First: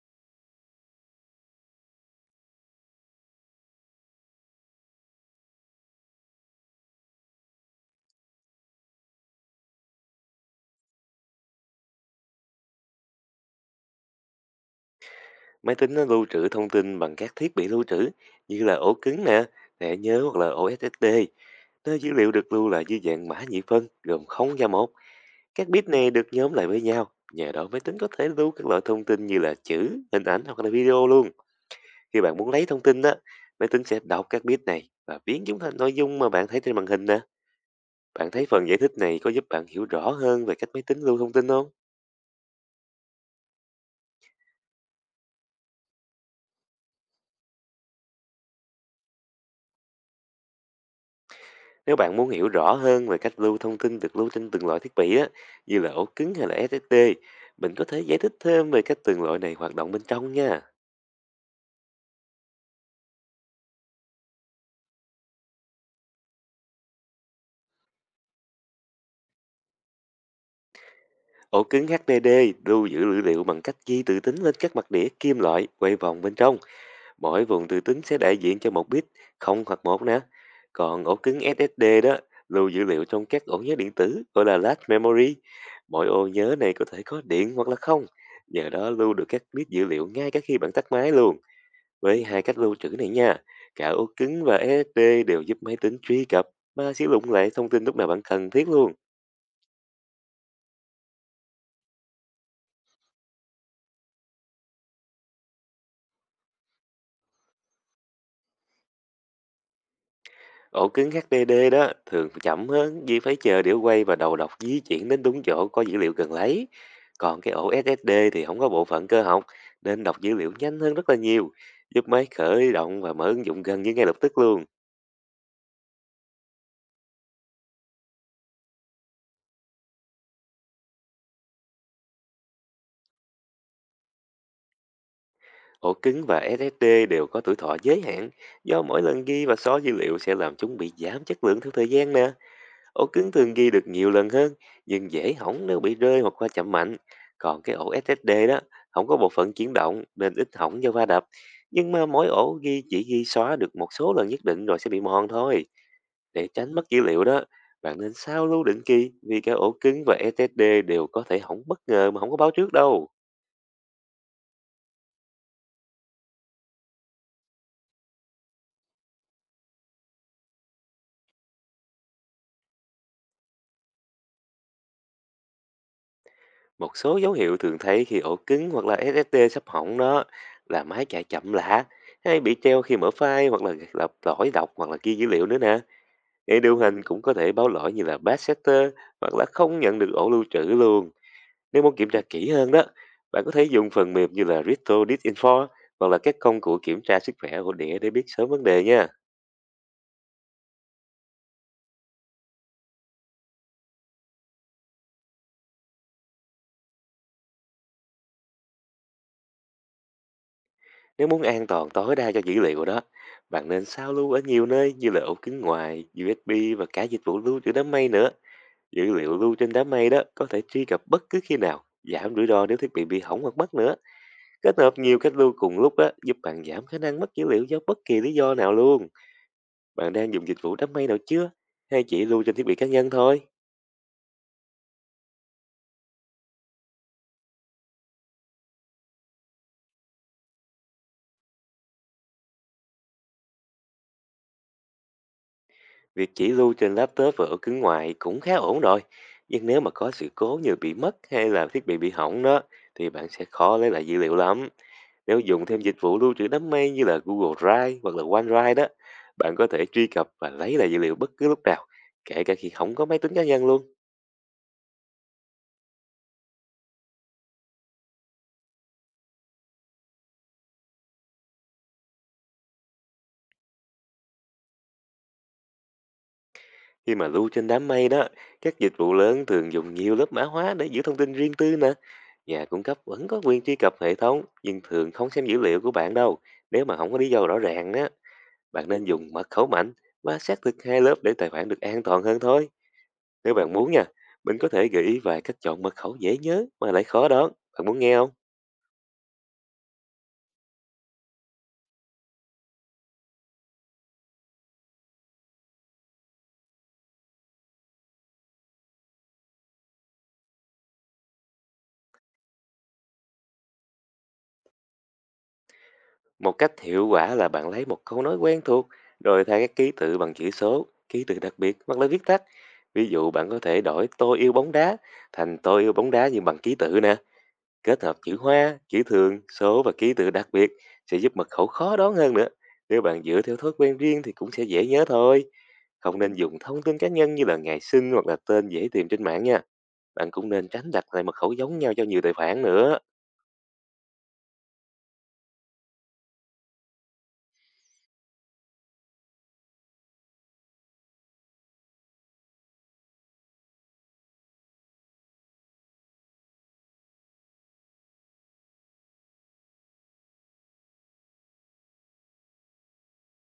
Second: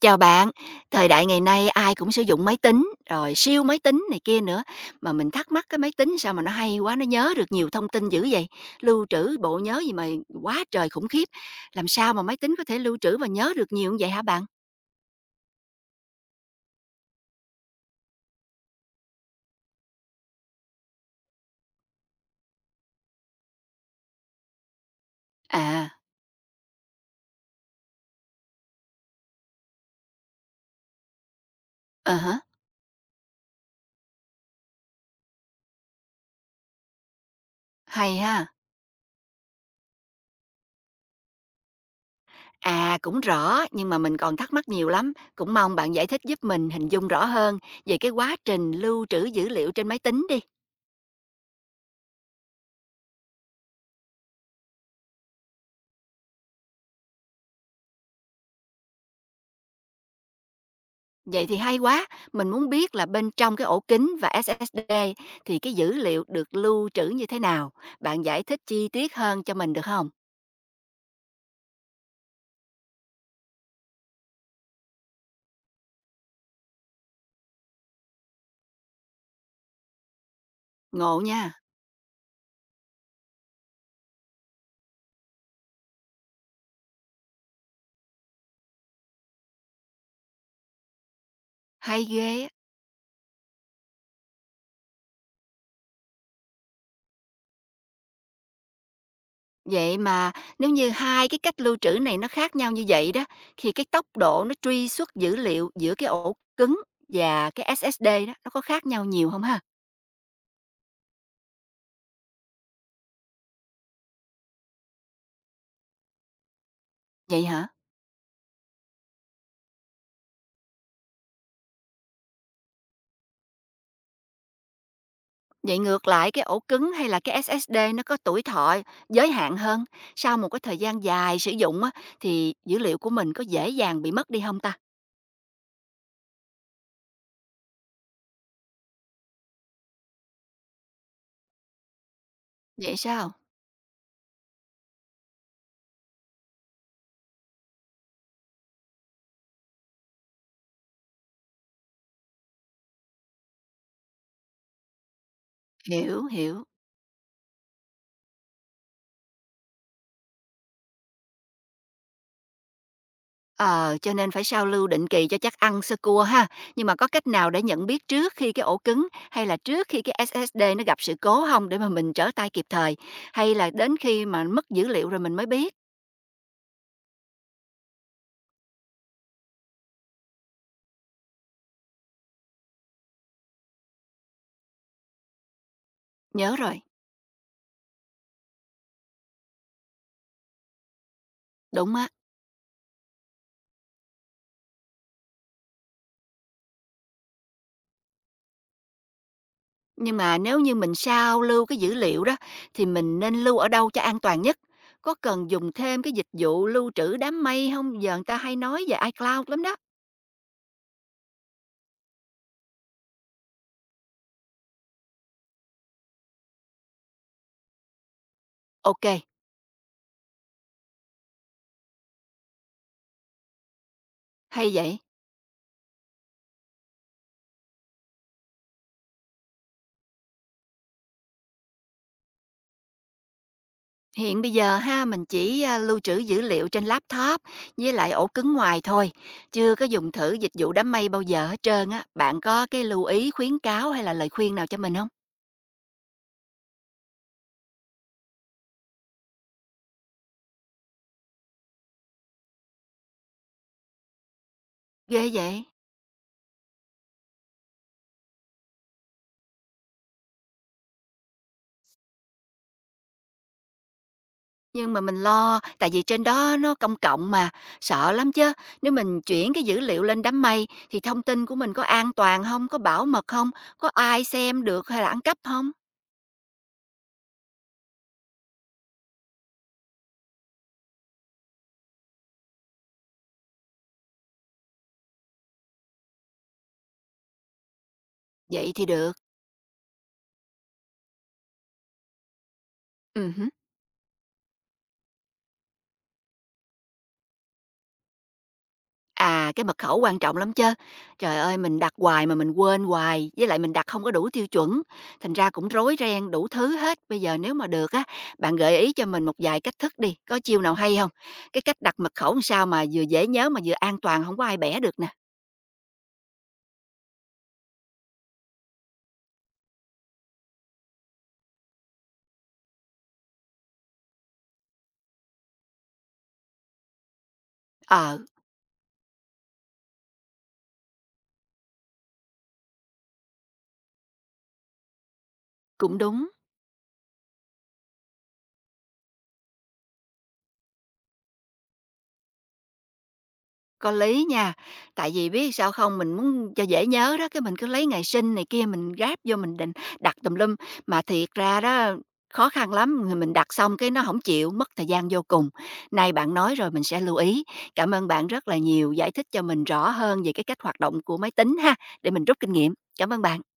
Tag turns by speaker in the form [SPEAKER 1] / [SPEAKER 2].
[SPEAKER 1] Chào bạn, thời đại ngày nay ai cũng sử dụng máy tính, rồi siêu máy tính này kia nữa, mà mình thắc mắc cái máy tính sao mà nó hay quá, nó nhớ được nhiều thông tin dữ vậy, lưu trữ bộ nhớ gì mà quá trời khủng khiếp. Làm sao mà máy tính có thể lưu trữ và nhớ được nhiều như vậy hả bạn?
[SPEAKER 2] Máy tính nó lưu trữ thông tin bằng các thiết bị lưu trữ như là ổ cứng nè, thẻ nhớ hoặc là ổ SSD. Nơi dữ liệu được lưu là dưới dạng mã nhị phân gồm 0 và 1. Các bit
[SPEAKER 1] À,
[SPEAKER 2] này được nhóm lại với nhau. Nhờ đó máy tính có thể lưu các loại thông tin như là chữ, hình ảnh hoặc là video luôn.
[SPEAKER 1] ờ
[SPEAKER 2] Khi bạn
[SPEAKER 1] hả,
[SPEAKER 2] muốn lấy thông tin đó, máy tính sẽ đọc các bit này và biến chúng thành nội dung mà bạn thấy trên màn hình nè.
[SPEAKER 1] hay
[SPEAKER 2] Bạn thấy
[SPEAKER 1] ha.
[SPEAKER 2] phần giải thích này có giúp bạn hiểu rõ hơn về cách máy tính lưu thông tin không?
[SPEAKER 1] À cũng rõ, nhưng mà mình còn thắc mắc nhiều lắm, cũng mong bạn giải thích giúp mình hình dung rõ hơn về cái quá trình lưu trữ dữ liệu trên máy tính đi.
[SPEAKER 2] Nếu bạn muốn hiểu rõ hơn về cách lưu thông tin được lưu trên từng loại thiết bị á, như là ổ cứng hay là SSD, mình có thể giải thích thêm về cách từng loại này hoạt động bên trong nha.
[SPEAKER 1] Vậy thì hay quá, mình muốn biết là bên trong cái ổ kính và SSD thì cái dữ liệu được lưu trữ như thế nào? Bạn giải thích chi tiết hơn cho mình được không?
[SPEAKER 2] Ổ cứng HDD lưu giữ dữ liệu bằng cách di từ tính lên các mặt đĩa kim loại quay vòng bên trong. Mỗi vùng từ tính sẽ đại diện cho một bit, không hoặc một nè. Còn ổ
[SPEAKER 1] Ngộ
[SPEAKER 2] cứng
[SPEAKER 1] nha,
[SPEAKER 2] SSD đó lưu dữ liệu trong các ổ nhớ điện tử gọi là flash memory. Mỗi ô nhớ này có thể có điện hoặc là không. Nhờ đó lưu được các bit dữ liệu ngay cả khi bạn tắt máy luôn.
[SPEAKER 1] hay
[SPEAKER 2] Với
[SPEAKER 1] ghê.
[SPEAKER 2] hai
[SPEAKER 1] Á.
[SPEAKER 2] cách lưu trữ này nha, cả ổ cứng và SSD đều giúp máy tính truy cập và sử dụng lại thông tin lúc nào bạn cần thiết luôn.
[SPEAKER 1] Vậy mà nếu như hai cái cách lưu trữ này nó khác nhau như vậy đó, thì cái tốc độ nó truy xuất dữ liệu giữa cái ổ cứng và cái SSD đó nó có khác nhau nhiều không ha?
[SPEAKER 2] Ổ cứng HDD đó thường chậm hơn vì phải chờ đĩa quay và đầu đọc di chuyển đến đúng chỗ có dữ liệu cần lấy. Còn
[SPEAKER 1] Vậy
[SPEAKER 2] cái ổ
[SPEAKER 1] hả?
[SPEAKER 2] SSD thì không có bộ phận cơ học nên đọc dữ liệu nhanh hơn rất là nhiều, giúp máy khởi động và mở ứng dụng gần như ngay lập tức luôn.
[SPEAKER 1] Vậy ngược lại cái ổ cứng hay là cái SSD nó có tuổi thọ giới hạn hơn, sau một cái thời gian dài sử dụng á thì dữ liệu của mình có dễ dàng bị mất đi không ta?
[SPEAKER 2] Ổ cứng và SSD đều có tuổi thọ giới hạn, do mỗi lần ghi và xóa dữ liệu sẽ làm chúng bị giảm chất lượng theo thời gian nè.
[SPEAKER 1] Vậy
[SPEAKER 2] Ổ cứng
[SPEAKER 1] sao?
[SPEAKER 2] thường ghi được nhiều lần hơn, nhưng dễ hỏng nếu bị rơi hoặc va chạm mạnh. Còn cái ổ SSD đó, không có bộ phận chuyển động nên ít hỏng do va đập. Nhưng mà mỗi ổ ghi chỉ ghi xóa được một số lần nhất định rồi sẽ bị mòn thôi.
[SPEAKER 1] Hiểu,
[SPEAKER 2] Để
[SPEAKER 1] hiểu.
[SPEAKER 2] tránh mất dữ liệu đó, bạn nên sao lưu định kỳ vì cả ổ cứng và SSD đều có thể hỏng bất ngờ mà không có báo trước đâu.
[SPEAKER 1] Ờ, cho nên phải sao lưu định kỳ cho chắc ăn sơ cua ha. Nhưng mà có cách nào để nhận biết trước khi cái ổ cứng hay là trước khi cái SSD nó gặp sự cố không để mà mình trở tay kịp thời, hay là đến khi mà mất dữ liệu rồi mình mới biết?
[SPEAKER 2] Một số dấu hiệu thường thấy khi ổ cứng hoặc là SSD sắp hỏng đó là máy chạy chậm lạ, hay bị treo khi mở file hoặc là gặp lỗi đọc hoặc là ghi dữ liệu nữa nè.
[SPEAKER 1] Nhớ
[SPEAKER 2] Người điều
[SPEAKER 1] rồi,
[SPEAKER 2] hành cũng có thể báo lỗi như là bad setter hoặc là không nhận được ổ lưu trữ luôn. Nếu
[SPEAKER 1] đúng
[SPEAKER 2] muốn
[SPEAKER 1] á.
[SPEAKER 2] kiểm tra kỹ hơn đó, bạn có thể dùng phần mềm như là Rito Disinfo hoặc là các công cụ kiểm tra sức khỏe của đĩa để biết sớm vấn đề nha.
[SPEAKER 1] Nhưng mà nếu như mình sao lưu cái dữ liệu đó thì mình nên lưu ở đâu cho an toàn nhất? Có cần dùng thêm cái dịch vụ lưu trữ đám mây không? Giờ người ta hay nói về iCloud lắm đó.
[SPEAKER 2] Nếu muốn an toàn tối đa cho dữ liệu đó, bạn nên sao lưu ở nhiều nơi như là ổ cứng ngoài, USB và cả dịch vụ lưu trữ đám mây nữa. Dữ
[SPEAKER 1] OK,
[SPEAKER 2] liệu lưu trên đám mây đó có thể truy cập bất cứ khi nào, giảm rủi ro nếu thiết bị hỏng hoặc mất nữa.
[SPEAKER 1] hay
[SPEAKER 2] Kết hợp
[SPEAKER 1] vậy.
[SPEAKER 2] nhiều cách lưu cùng lúc á, giúp bạn giảm khả năng mất dữ liệu do bất kỳ lý do nào luôn. Bạn đang dùng dịch vụ đám mây nào chưa? Hay chỉ lưu trên thiết bị cá nhân thôi?
[SPEAKER 1] Hiện bây giờ ha, mình chỉ, lưu trữ dữ liệu trên laptop với lại ổ cứng ngoài thôi, chưa có dùng thử dịch vụ đám mây bao giờ hết trơn á. Bạn có cái lưu ý, khuyến cáo hay là lời khuyên nào cho mình không?
[SPEAKER 2] Việc chỉ lưu trên laptop và ổ cứng ngoại cũng khá ổn rồi. Nhưng nếu mà có sự cố như bị mất hay là thiết bị hỏng đó, thì bạn sẽ khó lấy lại dữ liệu lắm.
[SPEAKER 1] Ghê
[SPEAKER 2] Nếu
[SPEAKER 1] vậy!
[SPEAKER 2] dùng thêm dịch vụ lưu trữ đám mây như là Google Drive hoặc là OneDrive đó, bạn có thể truy cập và lấy lại dữ liệu bất cứ lúc nào, kể cả khi không có máy tính cá nhân luôn.
[SPEAKER 1] Nhưng mà mình lo, tại vì trên đó nó công cộng mà, sợ lắm chứ. Nếu mình chuyển cái dữ liệu lên đám mây thì thông tin của mình có an toàn không, có bảo mật không, có ai xem được hay là ăn cắp không?
[SPEAKER 2] Khi mà lưu trên đám mây đó, các dịch vụ lớn thường dùng nhiều lớp mã hóa để giữ thông tin riêng tư nè. Nhà cung cấp vẫn có quyền truy cập hệ thống, nhưng thường không xem dữ liệu của bạn đâu. Nếu mà không có lý do rõ ràng á,
[SPEAKER 1] Vậy thì
[SPEAKER 2] bạn nên
[SPEAKER 1] được.
[SPEAKER 2] dùng mật khẩu mạnh và xác thực hai lớp để tài khoản được an toàn hơn thôi.
[SPEAKER 1] Hứm.
[SPEAKER 2] Nếu bạn muốn nha, mình có thể gợi ý vài cách chọn mật khẩu dễ nhớ mà lại khó đoán. Bạn muốn nghe không?
[SPEAKER 1] À, cái mật khẩu quan trọng lắm chứ. Trời ơi, mình đặt hoài mà mình quên hoài, với lại mình đặt không có đủ tiêu chuẩn, thành ra cũng rối ren đủ thứ hết. Bây giờ nếu mà được á, bạn gợi ý cho mình một vài cách thức đi, có chiêu nào hay không? Cái cách đặt mật khẩu làm sao mà vừa dễ nhớ mà vừa an toàn, không có ai bẻ được nè?
[SPEAKER 2] Một cách hiệu quả là bạn lấy một câu nói quen thuộc rồi thay các ký tự bằng chữ số, ký tự đặc biệt hoặc là viết tắt. Ví dụ bạn có thể đổi tôi yêu bóng đá thành tôi yêu bóng đá nhưng bằng ký tự nè. Kết hợp
[SPEAKER 1] Ờ.
[SPEAKER 2] chữ hoa, chữ thường, số và ký tự đặc biệt sẽ giúp mật khẩu khó đoán hơn nữa. Nếu bạn dựa theo thói quen riêng thì cũng sẽ dễ nhớ thôi.
[SPEAKER 1] Cũng
[SPEAKER 2] Không
[SPEAKER 1] đúng,
[SPEAKER 2] nên dùng thông tin cá nhân như là ngày sinh hoặc là tên dễ tìm trên mạng nha. Bạn cũng nên tránh đặt lại mật khẩu giống nhau cho nhiều tài khoản nữa.
[SPEAKER 1] có lý nha. Tại vì biết sao không, mình muốn cho dễ nhớ đó, cái mình cứ lấy ngày sinh này kia mình ráp vô mình định đặt tùm lum, mà thiệt ra đó khó khăn lắm, người mình đặt xong cái nó không chịu, mất thời gian vô cùng. Nay bạn nói rồi mình sẽ lưu ý. Cảm ơn bạn rất là nhiều, giải thích cho mình rõ hơn về cái cách hoạt động của máy tính ha, để mình rút kinh nghiệm. Cảm ơn bạn.